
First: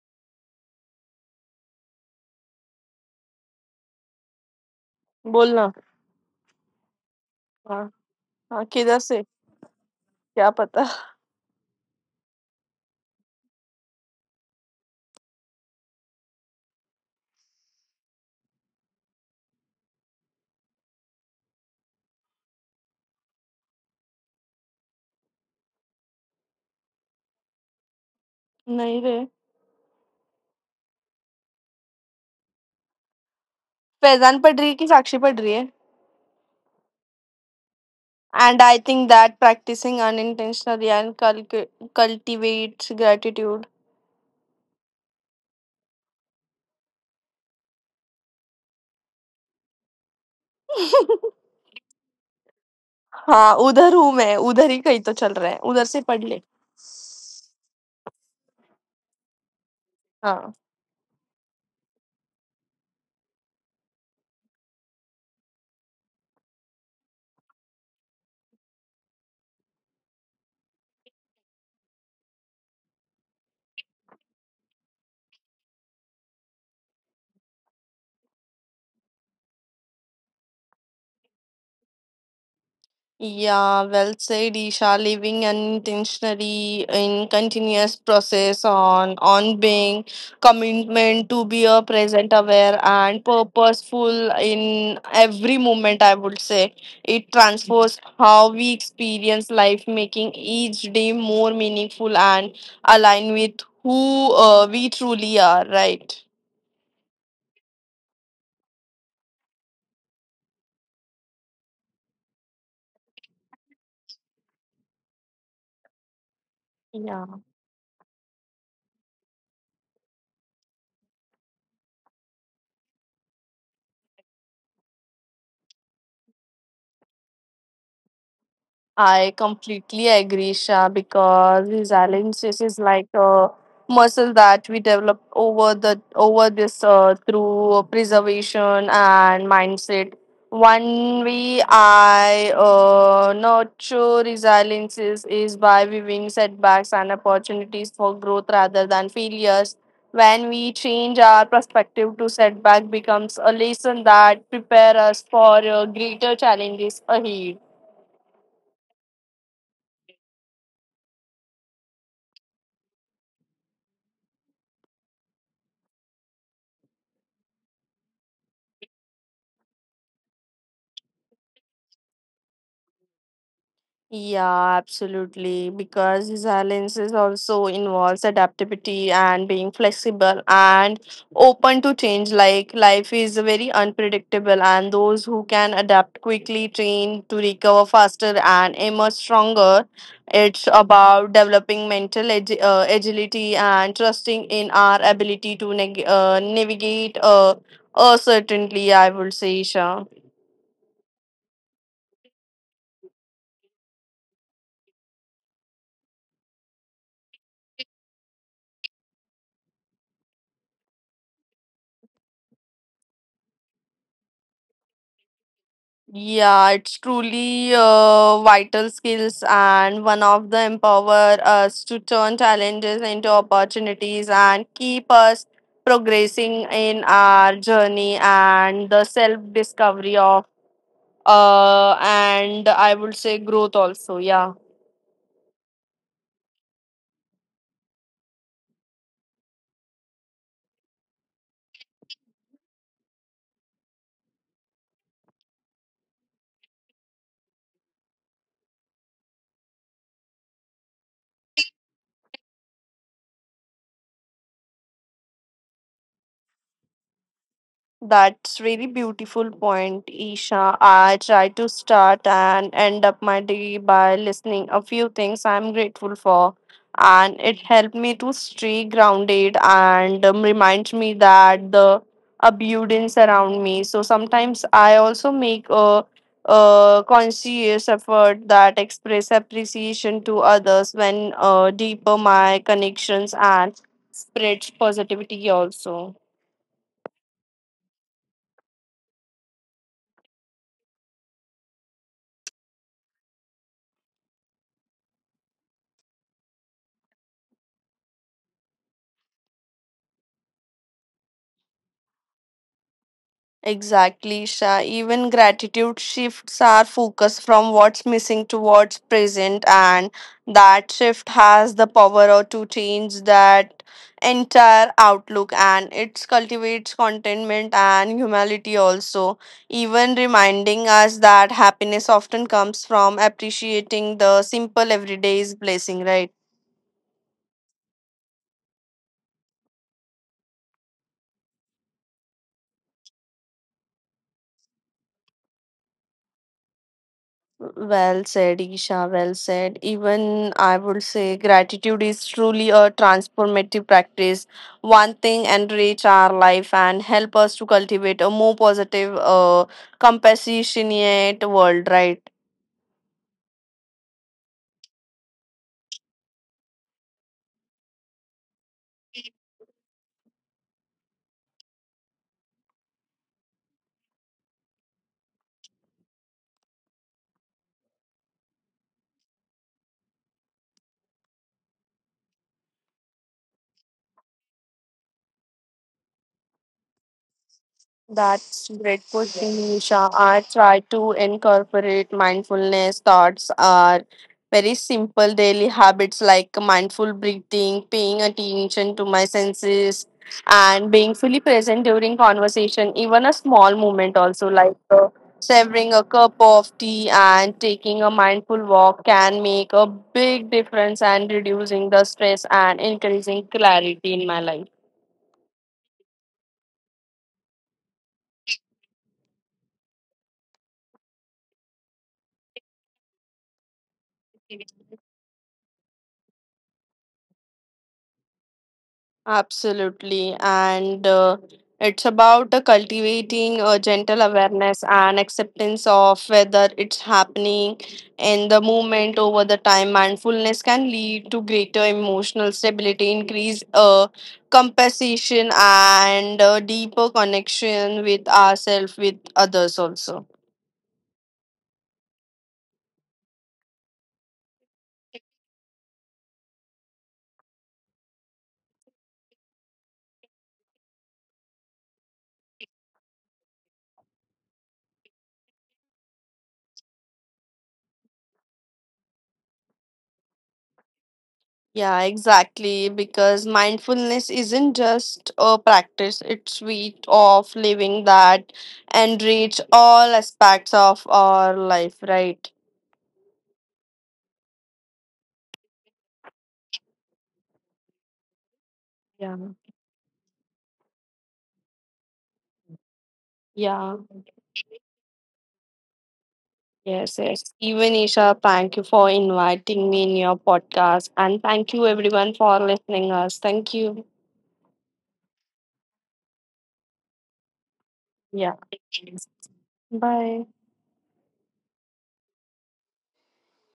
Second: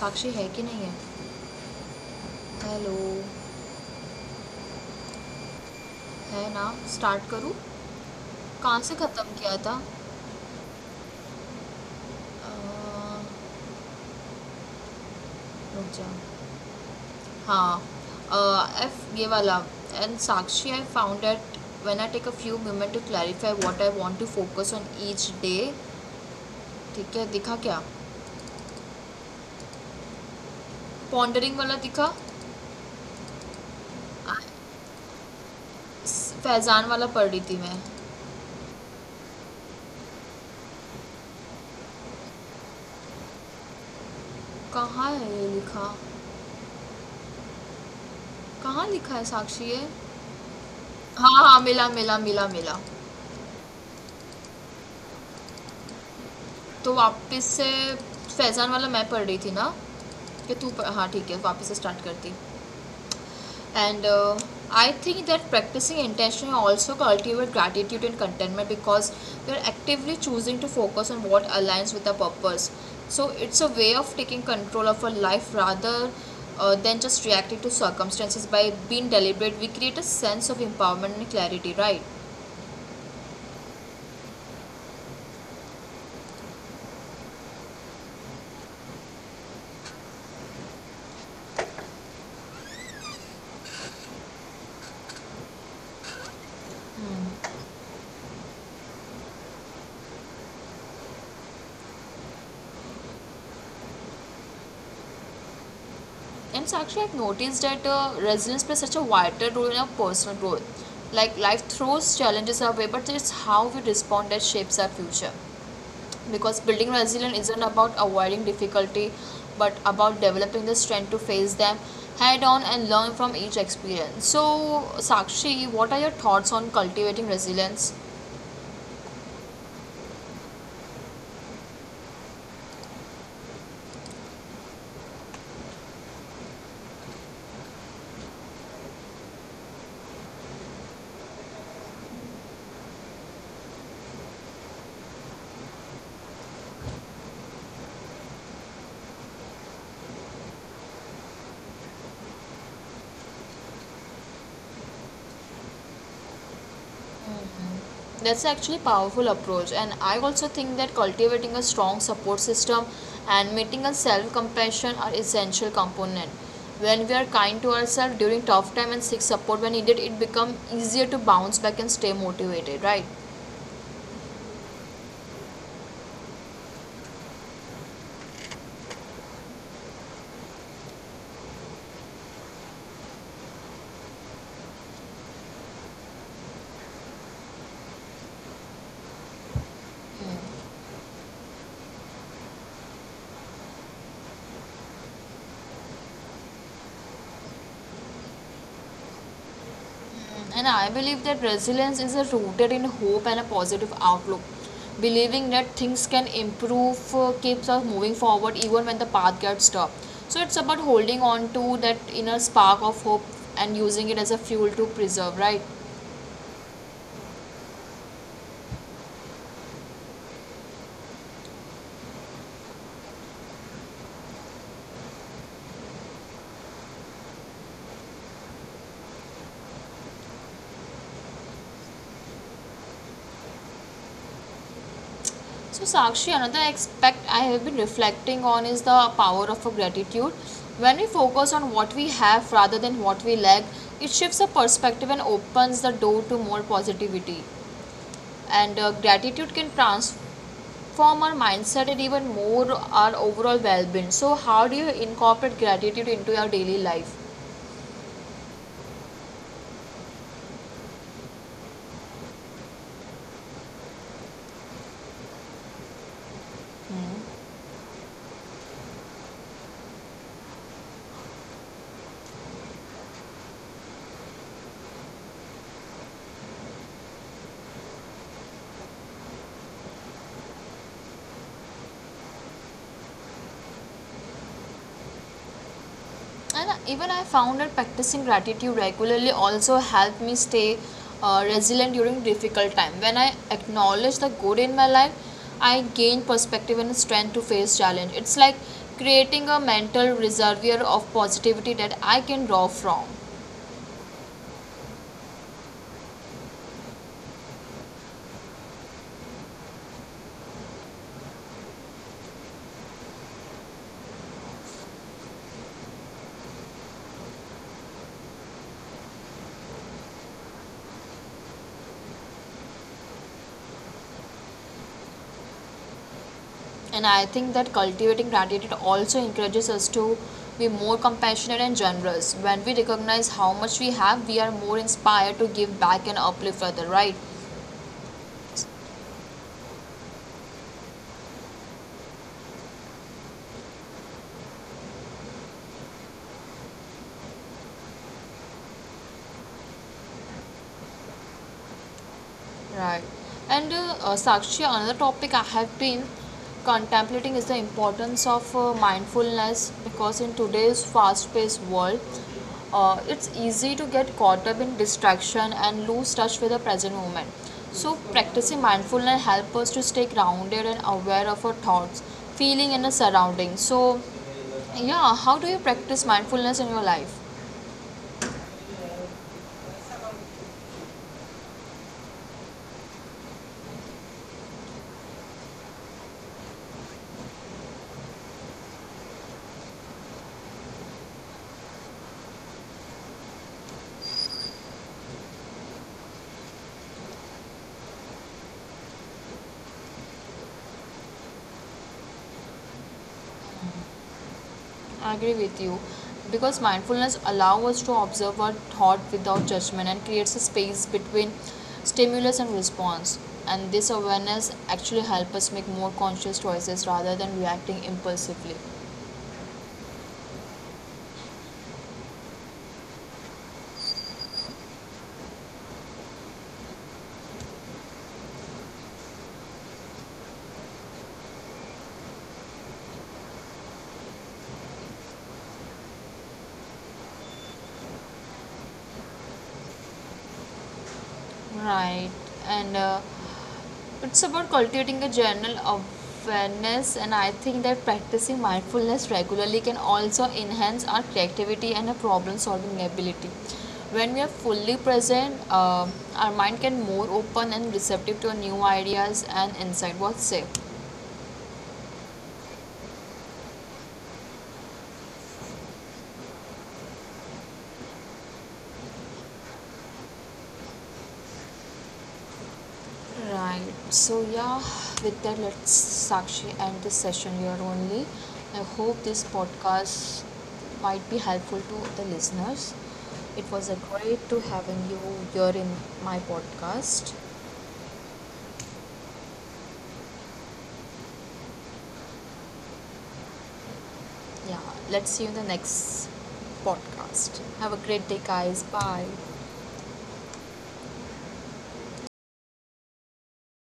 S1: साक्षी है कि नहीं है हेलो
S2: बोलना।
S1: है ना स्टार्ट करूँ
S2: हाँ, हाँ,
S1: कहाँ से
S2: किधर से?
S1: ख़त्म किया था।
S2: क्या पता?
S1: अ, रुक जा हाँ एफ ये वाला and Sakshi I found at when I take a few moment to clarify what I want to focus on each day. ठीक है दिखा क्या
S2: नहीं रे,
S1: पॉन्डरिंग वाला दिखा।
S2: फैज़ान
S1: आज
S2: पढ़ रही है कि साक्षी पढ़ रही है?
S1: फैजान वाला पढ़ रही थी मैं।
S2: And I think that practising unintentionally and कल्क कल्टिवेट्स ग्रैटिट्यूड
S1: कहाँ है ये लिखा कहाँ लिखा है साक्षी ये। हाँ हाँ मिला.
S2: हाँ, उधर हूँ मैं, उधर ही कहीं तो चल रहा है, उधर से पढ़ ले।
S1: तो वापस से फैजान वाला मैं पढ़ रही थी ना
S2: हाँ।
S1: कि तू पढ़- हाँ ठीक है वापस से स्टार्ट करती। And I think that practicing intention also cultivate gratitude and contentment because you're actively choosing to focus on what aligns with the purpose. So it's a way of taking control of our life rather than just reacting to circumstances by being deliberate we create a sense of empowerment and clarity, right?
S2: Yeah, well said, Isha. Living unintentionally in continuous process on being commitment to be a present aware and purposeful in every moment, I would say. It transforms how we experience life, making each day more meaningful and align with who we truly are, right?
S1: And so actually I've noticed that resilience plays such a vital role in our personal growth. Like life throws challenges our way, but it's how we respond that shapes our future, because building
S2: Yeah.
S1: resilience isn't about avoiding difficulty but about developing the strength to face them head on and learn from each experience. So Sakshi, what are your thoughts on cultivating resilience?
S2: I completely agree, Shah, because resilience is like a muscle that we develop over this through preservation and mindset. One way I nurture resilience is by viewing setbacks and opportunities for growth rather than failures. When we change our perspective to setback becomes a lesson that prepare us for greater challenges ahead.
S1: That's actually a powerful approach, and I also think that cultivating a strong support system and maintaining a self-compassion are essential component. When we are kind to ourselves during tough time and seek support when needed, it becomes easier to bounce back and stay motivated, right?
S2: Yeah, absolutely. Because resilience is also involves adaptability and being flexible and open to change. Like life is very unpredictable, and those who can adapt quickly train to recover faster and emerge stronger. It's about developing mental agility and trusting in our ability to navigate uncertainty, I would say, Isha.
S1: And I believe that resilience is rooted in hope and a positive outlook. Believing that things can improve keeps us moving forward even when the path gets tough. So it's about holding on to that inner spark of hope and using it as a fuel to preserve, right?
S2: Yeah, it's truly vital skills and one of the empower us to turn challenges into opportunities and keep us progressing in our journey and the self discovery of and I would say growth also. Yeah.
S1: So, Sakshi, another aspect I have been reflecting on is the power of a gratitude. When we focus on what we have rather than what we lack, it shifts our perspective and opens the door to more positivity. And gratitude can trans- form our mindset and even more our overall well-being. So how do you incorporate gratitude into your daily life?
S2: That's really beautiful point, Isha. I try to start and end up my day by listening a few things I'm grateful for, and it helped me to stay grounded and reminds me that the abundance around me. So sometimes I also make a conscious effort that express appreciation to others when deeper my connections and spreads positivity also.
S1: And even I found that practicing gratitude regularly also helped me stay resilient during difficult times. When I acknowledge the good in my life, I gain perspective and strength to face challenge. It's like creating a mental reservoir of positivity that I can draw from.
S2: Exactly, Isha. Even gratitude shifts our focus from what's missing towards present, and that shift has the power or to change that entire outlook, and it cultivates contentment and humility also, even reminding us that happiness often comes from appreciating the simple everyday's blessing, right?
S1: And I think that cultivating gratitude also encourages us to be more compassionate and generous. When we recognize how much we have, we are more inspired to give back and uplift others, right?
S2: Well said, Isha. Well said. Even I would say gratitude is truly a transformative practice. One thing enrich our life and help us to cultivate a more positive, compassionate world, right?
S1: Right. And Sakshi, another topic I have been contemplating is the importance of mindfulness because in today's fast paced world, it's easy to get caught up in distraction and lose touch with the present moment. So, practicing mindfulness helps us to stay grounded and aware of our thoughts, feeling, and the surroundings. So, yeah, how do you practice mindfulness in your life?
S2: That's great question, Nisha. I try to incorporate mindfulness thoughts are very simple daily habits like mindful breathing, paying attention to my senses, and being fully present during conversation, even a small moment also, like savoring a cup of tea and taking a mindful walk can make a big difference and reducing the stress and increasing clarity in my life.
S1: I agree with you because mindfulness allows us to observe our thought without judgment and creates a space between stimulus and response. And this awareness actually helps us make more conscious choices rather than reacting impulsively.
S2: Absolutely. And it's about cultivating a gentle awareness and acceptance of whether it's happening in the moment over the time. Mindfulness can lead to greater emotional stability, increase compassion, and deeper connection with ourselves, with others also.
S1: Right, and it's about cultivating a general awareness, and I think that practicing mindfulness regularly can also enhance our creativity and our problem solving ability. When we are fully present, our mind can more open and receptive to new ideas and insight. What's say?
S2: Yeah, exactly. Because mindfulness isn't just a practice, it's sweet of living that enrich all aspects of our life, right?
S1: Right. So yeah, with that, let's Sakshi end this session here only. I hope this
S2: Yeah.
S1: podcast might be helpful to the listeners. It was a
S2: Yeah.
S1: great to having you here in my podcast.
S2: Yes, yes. Even Isha, thank you for inviting me in your podcast. And thank you everyone for listening us. Thank you.
S1: Yeah, let's see you in the next podcast. Have a great day,
S2: Yeah.
S1: guys. Bye.
S2: Bye.